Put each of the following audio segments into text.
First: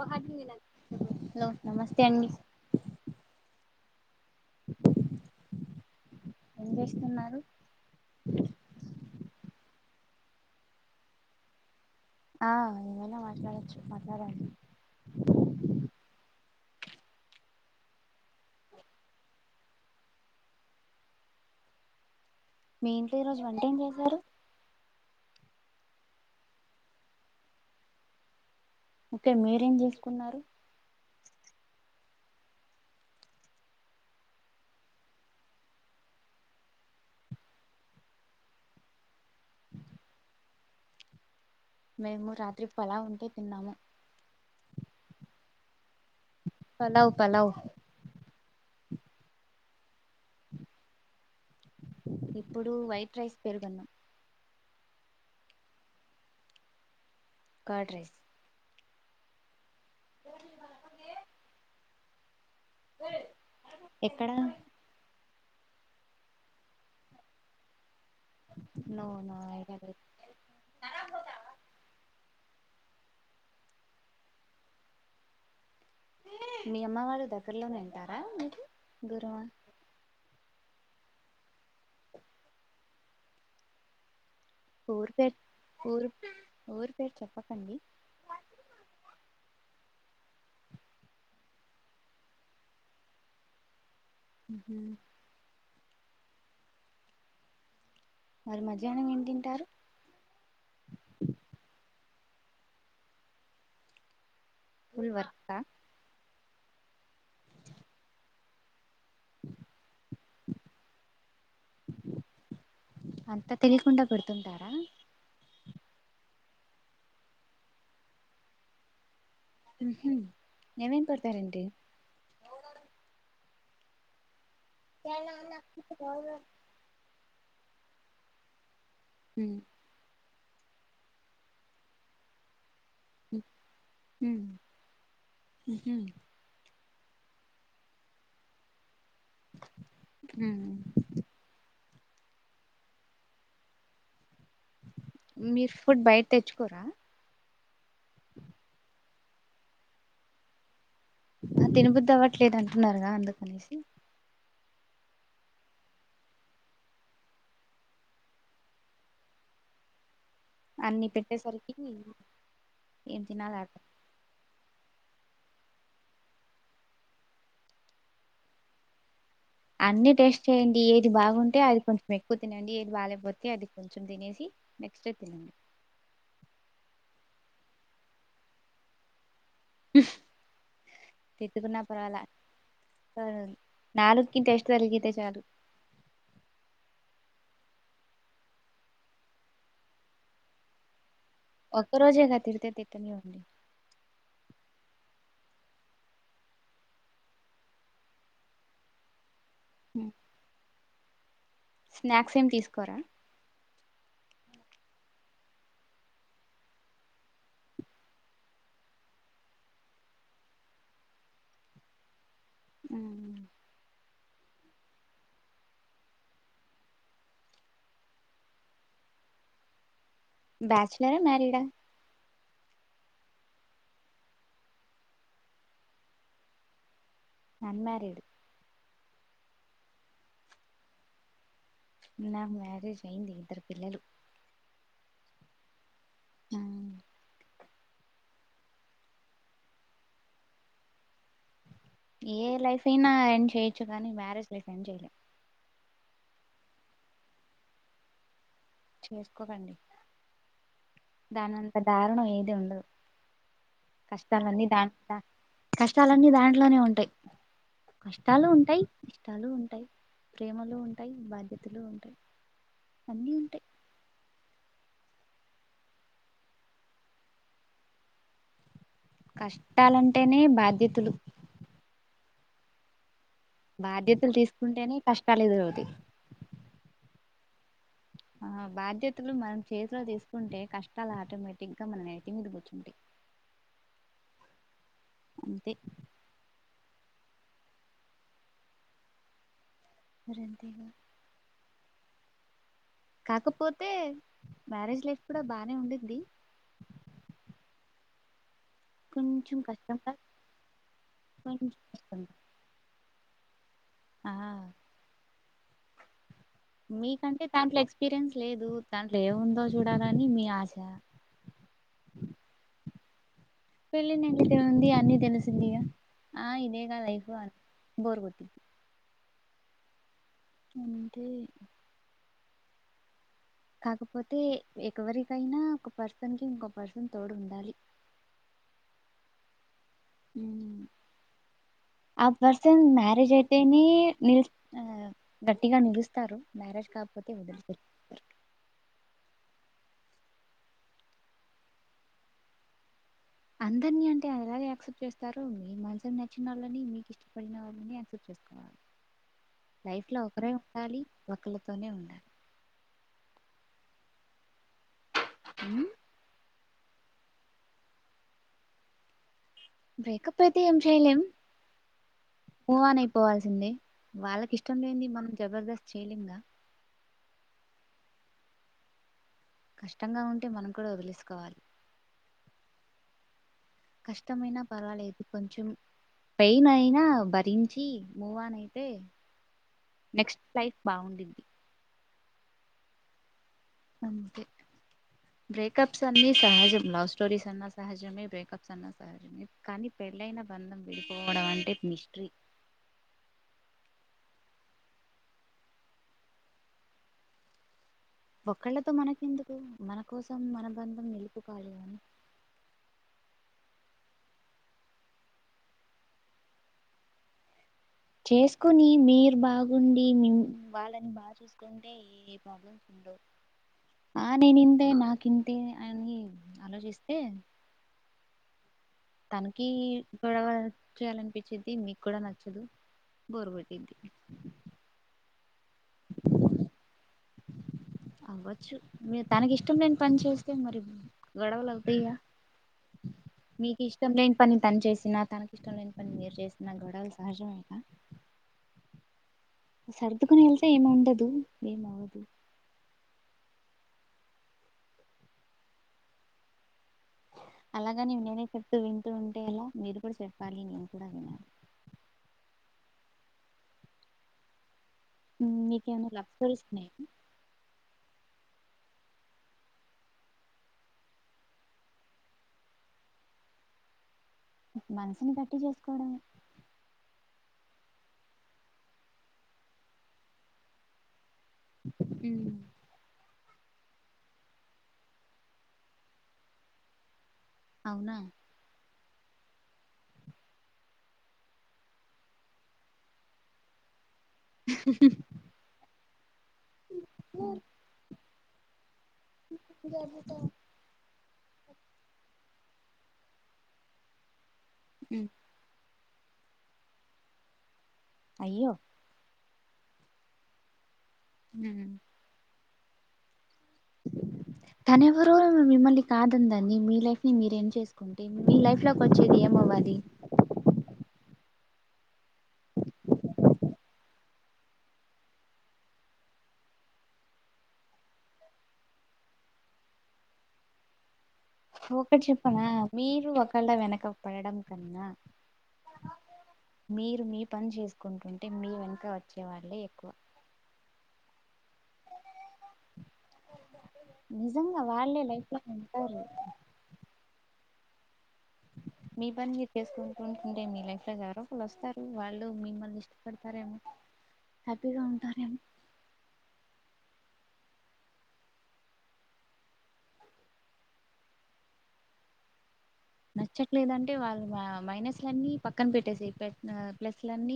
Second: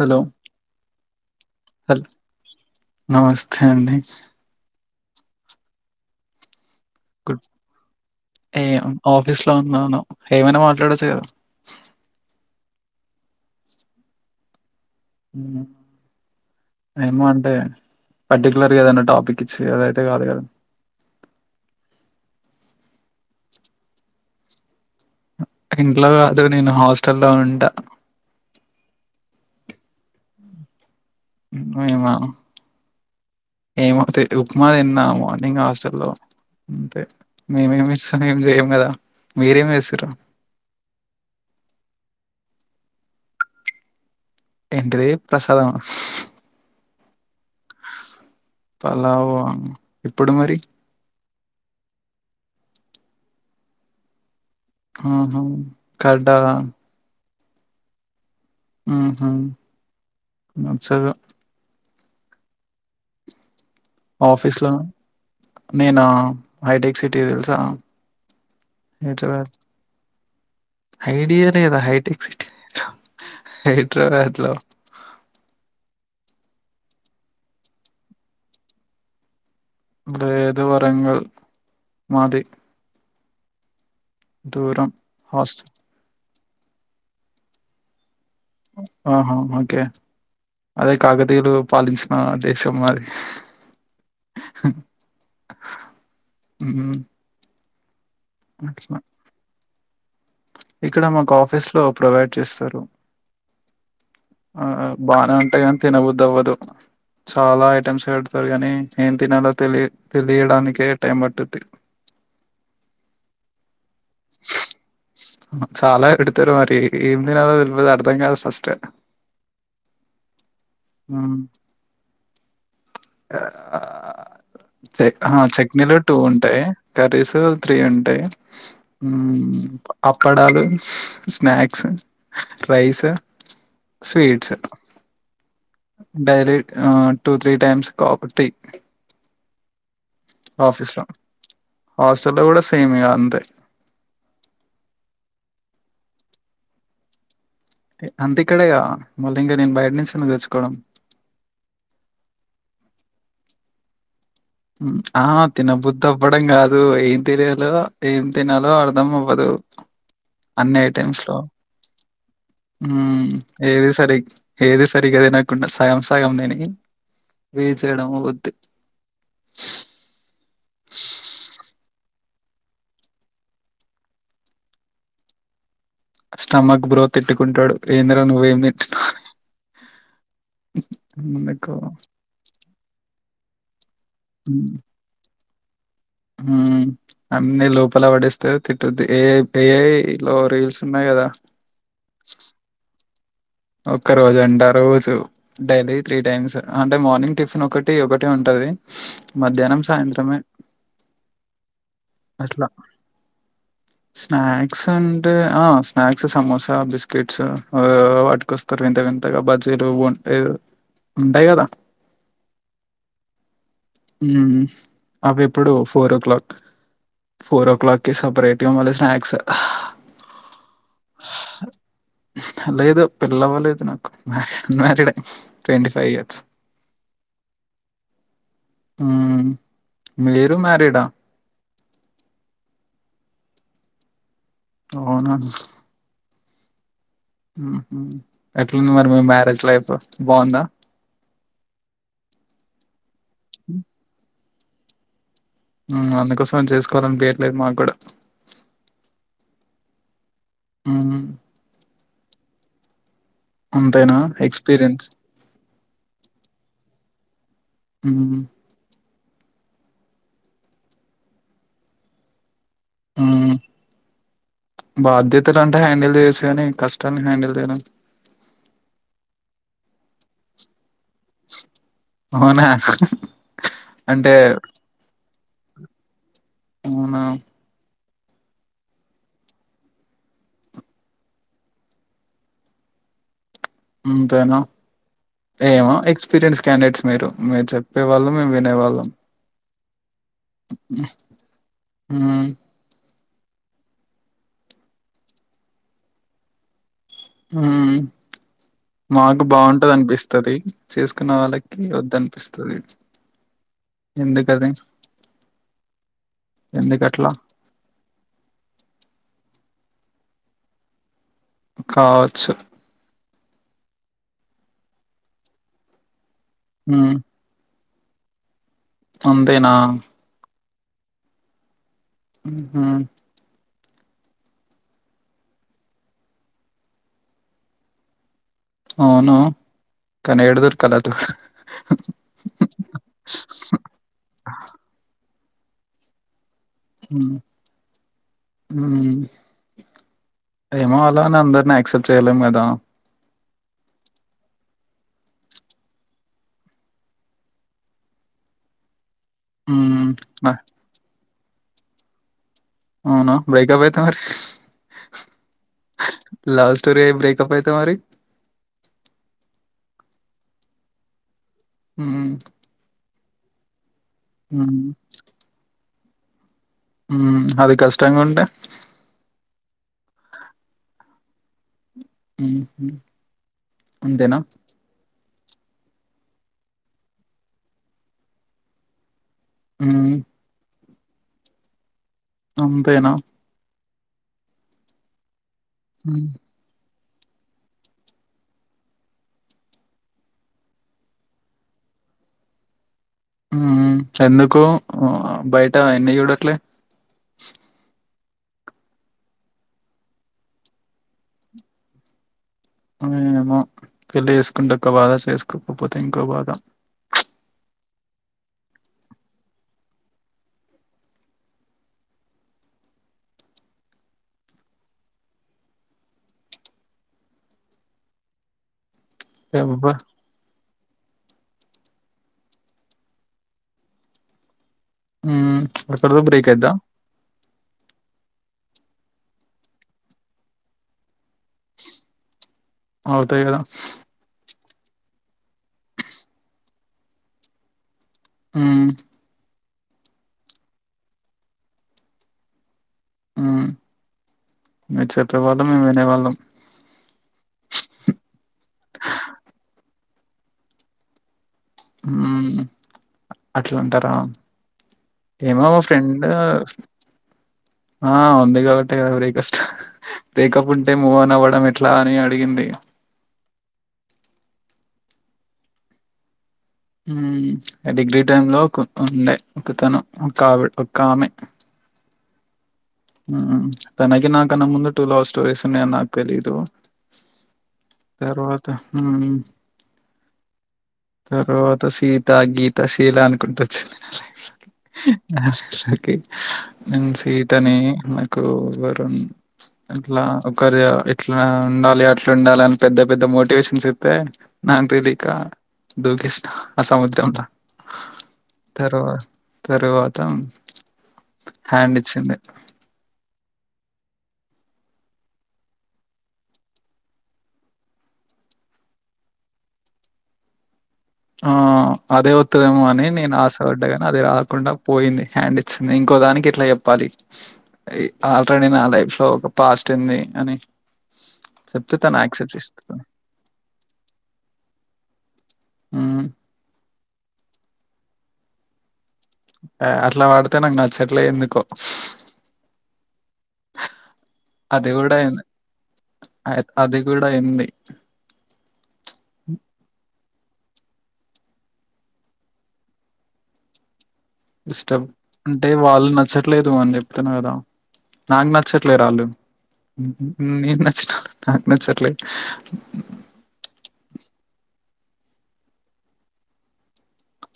Hello hello నమస్తే అండి ఎవండి ఏం గు చేస్తున్నారు ఏ ఆఫీస్ లో ఉన్నాను ఏమైనా మాట్లాడొచ్చు కద ఆ ఎమైన మాట్లాడొచ్చు మాట్లాడండి మ్మ్ ఏమో అంటే పర్టిక్యులర్గ ఏదనా టాపిక్ ఇచ్చి అదైతే కాదు కదా మీ ఇంట్లో ఈ రోజు వంట ఏం చేశారు ఇంట్లో కాదు నేను హాస్టల్లో ఉంటా అయితే మీరేం చేసుకున్నారు మేమ ఏమో తెరు ఉప్మా తిన్న మార్నింగ్ హాస్టల్లో అంతే మేమేమి ఇస్తనే ఏం చేయం కదా మీరేమి చేసిరు మేము రాత్రి పలావ్ ఉంటే తిన్నాము ఏంటిది ప్రసాదమ పలవ్ పలవ్ పలావ ఇప్పుడు మరి ఇప్పుడు వైట్ రైస్ పెరుగన్నం ఆహా కర్డా కర్డ్ రైస్ హ్మ్ హు సరే ఏయ్ ఆఫీస్ల నేనా హైటెక్ సిటీ తెలుసా నో నో హైదరాబాద్ ఐడియా లేదు ఐడియా హైటెక్ సిటీ హైదరాబాద్లో మీ అమ్మ వాళ్ళు దగ్గరలోనే ఉంటారా మీకు దూరమ లేేదు వరంగల్ మాది దూరం ఊరు పేరు హాస్టల్ ఊరు ఊరు పేరు చెప్పకండి ఆహా ఓకే అదే కాకతీయులు పాలించిన దేశం మాది హ్మ్ హు మ్ హు మరి మధ్యాహ్నం ఏం తింటారు ఇక్కడ మాకు ఆఫీస్లో ప్రొవైడ్ చేస్తారు ఆ ఫుల్ బానే వర్క్ ఉంటాయి కాని తిన బుద్ది అవ్వదు చాలా ఐటమ్స్ పెడతారు కాని ఏం తినాలో తెలి తెలియడానికే టైమ్ పట్టుద్ది అంతా తెలియకుండా పెడుతుంటారా చాలా ఎడతారు మరి ఏం తినలో తెల్వదు అర్థం కాదు ఫస్ట్ ఏమేం పడతారేంటి చట్నీలు టూ ఉంటాయి కర్రీస్ త్రి ఉంటాయి ఉమ్ అప్పడాలు స్నాక్స్ రైస్ ఉమ్ స్వీట్స్ ఉహు డైలీ ఆ టూ త్రీ టైమ్స్ కాఫీ ఉమ్ ఆఫీసులో హాస్టల్ కూడా సేమే ఇంకా అంతే మీరు ఫుడ్ బయట తెచ్చుకోరా అంత ఇక్కడేగా మళ్ళీ ఇంకా నేను బయట నుంచి ఎందుకు తెచ్చుకోవడం తినబుద్ధి అవ్వట్లేదు అంటున్నారుగా అందుకనేసి ఆ తినబుద్ధి అవ్వడం కాదు ఏం తినలో ఏం తినాలో అర్ధం అవ్వదు అన్ని ఐటెమ్స్ లో ఏం తినాలి అర్థం ఏది సరే ఏది సర్ సరిగాదనకుండా సగ సగం తిని వేస్ట్ చేయడం అవుద్ది అన్ని టేస్ట్ చేయ్యడి ఏది బాగుంటే అది కొంచెం ఎక్కువ తినండి ఏది బాలేకపోతే అది కొంచెం తినేసి నెక్స్ట్ స్టొమక్ బ్రో తిట్టుకుంటాడు ఏంద్ర నువ్వేమి తింటు తితుకున్నా పర్వాలా నాలుగుకి టెస్ట్ తగిలితే చాలు ఉమ్ అన్ని లోపల పడిస్తే తిట్టుద్ ఏ ఏ లో రీల్స్ ఉన్నాయి కదా ఒక్క రోజే కదా తిడితే నీవు ఒక్క రోజు అంట రోజు డైలీ త్రీ టైమ్స్ అంటే మార్నింగ్ టిఫిన్ ఒకటి ఒకటి ఉంటది టాది మధ్యాహ్నం సాయంత్రమే స్నాక్స్ ఏమి అట్లా తీసుకోరా స్నాక్స్ అంటే ఆ స్నాక్స్ సమోస బిస్కెట్స్ ఏ ఏ కొస్తారు వింత వింతగా బజీలు ఉంటా ఉంటాయి కదా ఆ అవి ఇప్పుడు four o'clock four o'clock సపరేట్గా మళ్లీ స్నాక్స్ బ్యాచలరా మరీడా లేదు పిల్లవలేదు నాకు unmarried twenty five years and married ఉమ్ మీరు మ్యారిడా నాకు మ్యారేజ్ అయింది ఇద్దరు పిల్లలు అవునా ఎట్లుంది మరి మీ మ్యారేజ్ లైఫ్ బాగుందా ఏ లైఫ్ అయినా ఎండ్ చేయొచ్చు కానీ మ్యారేజ్ లైఫ్ ఎండ్ చేయలే అందుకోసం చేసుకోవాలనిపయట్లేదు మాకు కూడా చేసుకోకండి ఉహు దానంత దారుణం ఏది ఉండదు అంతేనా కష్టాలన్నీ దా ఎక్స్పీరియన్స్ కష్టాలన్నీ దాంట్లోనే ఉంటాయి మ్మ్. కష్టాలు ఉంటాయి ఇష్టాలు ఉంటాయి ప్రేమలు ఉంటాయి బాధ్యతలు ఉంటాయి అన్నీ ఉంటాయి బాధ్యతలన్టే హ్యాండిల్ చేయచ్చు కాని కష్టాలని హ్యాండిల్ చేయలేం కష్టాలంటేనే బాధ్యతలు అవునా బాధ్యతలు అంటే తీసుకుంటేనే కష్టాలు ఎదురవుతయ్ అవునా ఆ బాధ్యతలు మనం చేతిలో తీసుకుంటే కష్టాలు ఆటోమేటిక్ గా మన నెత్తి మీద కూచుంటాయి అంతేనా అంతే ఏమో ఎక్స్పీరియన్స్ క్యాండేట్స్ మీరు మీరు చెప్పే వాళ్ళం మేము వినేవాళ్ళం మరి అంతేగా హ కాకపోతే మ్యారేజ్ లైఫ్ కూడా బానే ఉండిద్ది ఉ మాకు కొంచెం బాగుంటది కష్టంగా అనిపిస్తది చేసుకున్న కొంచెం వాళ్ళకి వద్దు కష్టంగా అనిపిస్తది ఆ ఎందు కాది మీకంటే దాంట్లో ఎక్స్పీరియన్స్ లేదు దాంట్లో ఏముందో చూడాలని మీ ఆశ కావచ్చు పెళ్ళి నింటి దేముంది అన్నీ తెలిసింది గా ఆ ఇదేగా మ్మ్ లైఫ్ అని బోర్ కొట్టిద్ధి అంతే నా అంటే హా కాకపోతే ఎవరికైనా ఒక పర్సన్ కి ఇంకో పర్సన్ తోడు ఉండాలి అవునా కానీ ఏడ ఉమ్. దొరకాలి అదృ ఆ పర్సన్ మ్యారేజ్ అయితేనే ని గట్టిగా నిలుస్తారు మ్యారేజ్ కాకపోతే మ్మ్ వదిలిరు మ్మ్ ఏమో ఆలా అని అందరినీ యాక్సెప్ట్ చేయలేం కదా అందరిని అంటే ఏలాగ యాక్సెప్ట్ చేస్తారు మీ మనష నచ్చిన వాళ్ళని మీకు ఇష్టపడిన వాళ్ళని ఆక్సిప్టు చేస్తా లైఫ్ మ్మ్ లో ఒకరే ఉండాలి ఒకళతోనే ఉండాలి అవునా బ్రేకప్ అయితే మరి హ లవ్ స్టోర ఐ బ్రేకప్ అయితే మరి బ్రేకప్ అయితే ఏం చేయలేం మ్మ్ మూవ్ ఆన్ అయిపోవల్సిందే వాళ్ళకి ఇష్టం మ్మ్ లేది మనం జబర్దస్త్ చేయలింగా ఉ అది కష్టంగా ఉంటే కష్టంగా ఉంటే మనం కూడా వదిలేసుకోవాలి హ్మ్ హ్మ్ అంతేనా కష్టమైనా పర్వాలేదు కొంచెం పెయిన్ అయినా భరించి మూవాన్ అయితే మ్మ్ నెక్స్ట్ లైఫ్ బాగుండిద్ది అంతేనా అంతే బ్రేకప్స్ అన్ని సహజం లాస్ట్ లొ స్టోరీస్ అన్నా సహజమే బ్రేకప్స్ అన్నా సహజమే కానీ పెళ్ళైన బంధం విడిపోవడం అంటే మిస్టరీ [inaudible] మ్ హూ ఎందుకో బయటా ఎన్ని చూడట్లే ఒకళ్ళతో మనకెందుకు మన కోసం మన బంధం నిలుపుకోవాలి అని ఏమో పెళ్లి చేేసుకుంటే ఒక్క బాధ చేసుకోకపోతే ఇంకో బాధ. చేసుకొని మీరు బాగుండి వాళ్ళని బాగా చూసుకుంటే ఏ ప్రాబ్లమ్ [inaudible] ఆ నేనింతే నాకి ఇంతే అని ఆలోచిస్తే తనకి యబ్బా గొడవ పడడం చేయాలనిపించిది మీకు కూడా నచ్చదు బోరు కొట్టింది హ్మ్ వచ్చేలోపు వీక్ అయిద్దా తనకి ఇష్టం లేని పని చేస్తే మరి గొడవలు అవుతాయా అవుతాయి కదా మీకు ఇష్టం లేని పని తను చేసినా తనకి ఇష్టం లేని పని మీరు చేసిన గొడవలు సహజమే కదా హ్మ్ సర్దుకుని వెళ్తే ఏమ ఉండదు ఏమవ్వదు ఉ మీరు చెప్పే వాళ్ళం మేము వినేవాళ్ళం. అలాగని నేనే చెప్తూ వింటూ ఉంటే ఎలా మీరు కూడా చెప్పాలి నేను కూడా వినాలి. హ్మ్ అట్లాంటారా మ్, ఏమో మా మీకేమైనా ఫ్రెండ్ లవ్ స్టోరీస్ ఉన్నాయా ఆ ఉంది కాబట్టి బ్రేక్స్ బ్రేకప్ ఉంటే మూవ్ అన్ అవ్వడం ఎట్లా అని అడిగింది. మనసుని గట్టి చేసుకోవడం డిగ్రీ టైమ్ లో ఉండే ఒకతను ఒక ఆవిడ ఒక ఆమె హ్మ్ హ తనకు నాకన్న ముందు టూ లవ్ స్టోరీస్ ఉన్నాయి అని నాకు తేలీదు. అవునా తర్వాత తర్వాత సీత, గీత, శీల అనుకుంట వచ్చి వినాలి నేను సీతని నాకు ఇవ్వరు అట్లా ఒకరు అట్లా ఉండాలి అట్లా ఉండాలి అని పెద్ద పెద్ద మోటివేషన్స్ ఇస్తే నా పెళ్లి ఇక మ్, దుఃఖిస్తా ఆ సముద్రమంత అయ్యో తర్వాత తరువాత మ్, హ్యాండ్ ఇచ్చింది. [inaudible] తనెవరో మిమ్మల్ని కాదనిందాన్ని మీ లైఫ్ ని మీరేం చేసుకుంటే మీ లైఫ్ లోకి వచ్చేది ఏం ఏమవ్వాలి ఆ [inaudible] అదే వస్తుందేమోనని అని నేను ఆశపడ్డగాని అది రాకుండా పోయింది హ్యాండ్ ఇచ్చింది ఇంకో దానికి ఇట్లా చెప్పాలి. ఆల్రెడీ నా లైఫ్ లో ఒక పాస్ట్ ఉంది అని. చెప్తే తను ఒకటి యాక్సెప్ట్ చెప్పనా చేస్తది. మీరు ఒకళ్ల వెనక పడడం కన్నా మ్ మీరు మీ పని చేసుకుంటుంటే మీ వెనుక వచ్చ అట్లా పడితే నాకు నచ్చట్లే ఎందుకో నిజంగా అది కూడా వాళ్ళే అయింది లైఫ్ లో ఉంటారు అది కూడా అయింది. మీ పని మీరు చేసుకుంటె అంటే మీ లైఫ్ లో ఎవరో ఒకళ్ వస్తారు. వాళ్ళు మిమ్మల్ని ఇష్టపడతారేమో. ఇష్టం హ్యాపీగా ఉంటారేమో అంటే వాళ్ళు నచ్చట్లేదు అని చెప్పి చెప్పినాను కదా నాకు నచ్చట్లేరు వాళ్ళు మ్ నీకు నచ్చినోళ్ళు నాకు నచ్చట్లే నచ్చట్లేదంటే వాళ్ళు మైనస్లన్నీ పక్కన పెట్టేసేయి పెట్నా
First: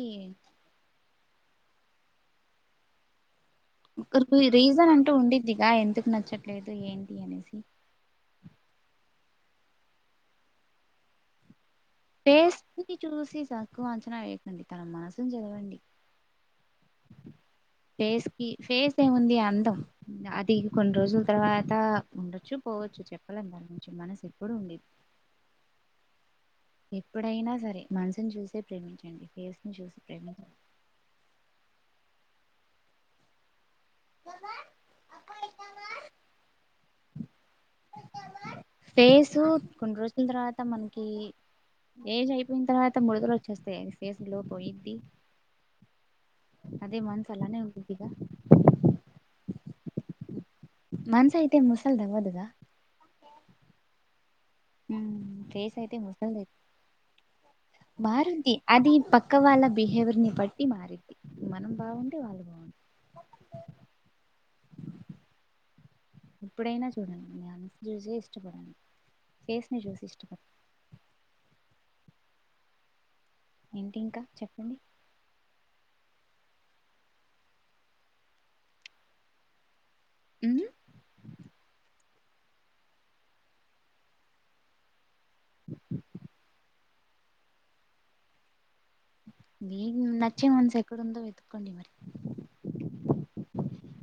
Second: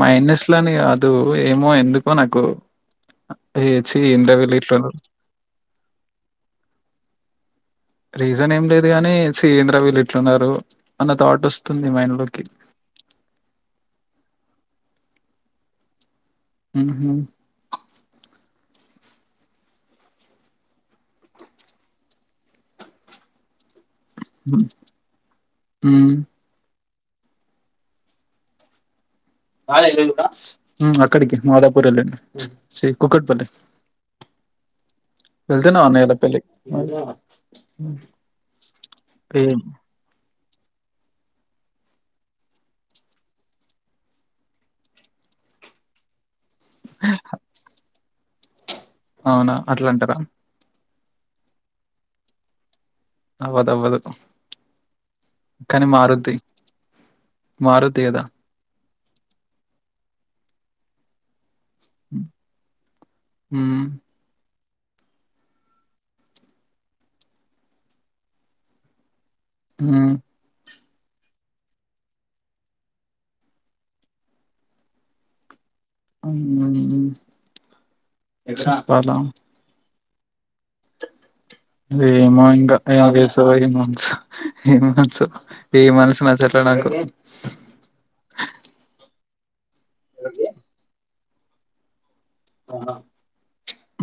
మైనస్లని కాదు ఏమో ఎందుకో నాకు ఏ ఛీ! ఒక ఏందిరా వీళ్ళు రీజన్ ఇట్లున్నారు. అంటూ ఉండిద్దిగా ఎందుకు నచ్చట్లేదు ఏంటి అనేసి రీజన్ ఏం లేదు గాని చి ఎంద్ర వీళ్ళు ఇట్లున్నారు అన్న థాటోస్ పేస్ చూసి చక్కువ అంచనా వేయకండి తన మనసును చదవండి మ్ హు ఫేస్ కి ఫేస్ ఏముంది అందం అది కొన్ని రోజుల తర్వాత ఉండొచ్చు పోవచ్చు చెప్పలేమ్ దాన్ని మనసు ఎప్పుడు హ్మ్. ఉండేది హ్మ్. ఎప్పుడైనా సరే మనసుని చూసే ప్రేమించండి ఫేస్ ని చూసి ప్రేమించండి అక్కడికి మాదాపూర్ల్ కుక్కట్పల్లి వెళ్తేనా ఆనేలా పలే ఫేస్ కొన్ని రోజుల తర్వాత మనకి ఏజ్ అయిపోయిన తర్వాత మడుతలు వచ్చేస్తాయి ఫేస్ గ్లో పోయిద్ది అదే మన్సలనే ఉండిద్ది గ అవునా అట్లా అంటారా మనసు అయితే ముసల్ది అవ్వదుగా అవ్వదవ్వదు మ్ ఫస్ అయితే ముసల్ది మారుద్ది కదా మారుంది అది పక్క వాళ్ళ బిహేవియర్ ని బట్టి మారింది మనం బాగుంటే వాళ్ళు బాగుం మ్మ్ ఎప్పుడైనా చూడండి మనసు చూసి ఇష్టపడండి పేస్ ని చూసి మ్మ్ ఇష్టపడ్ ఏంటి ఇంకా చెప్పండి చెప్పాల మ్ ఏమో ఇంగ ఏం రిల్సొ ఏ మనసు ఏ మనసు ఏ మనసునచ్చట్లే నాకు మీకు నచ్చిన మనసు ఎక్కడుందో వెతుక్కోండి మరి అ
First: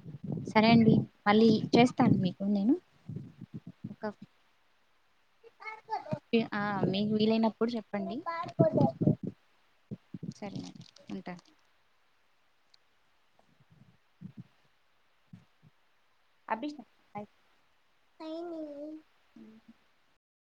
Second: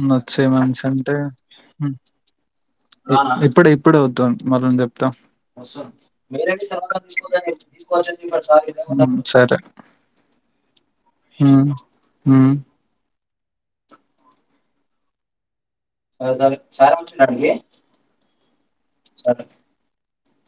నచ్చే సరే అండి మనసంటే మళ్ళీ చేస్తాను మీకు నేను ఇప్పుడు ఇప్పుడే ఒక వద్దు మనం చెప్ మీర ఆ సగా మీకు వీలైనప్పుడు తీకోచ్చ చెప్పండి తీకోవచ్చర సరేనండి ఉంటా మ్మ్ స సార్ అభిష్ సార్డిడి సరే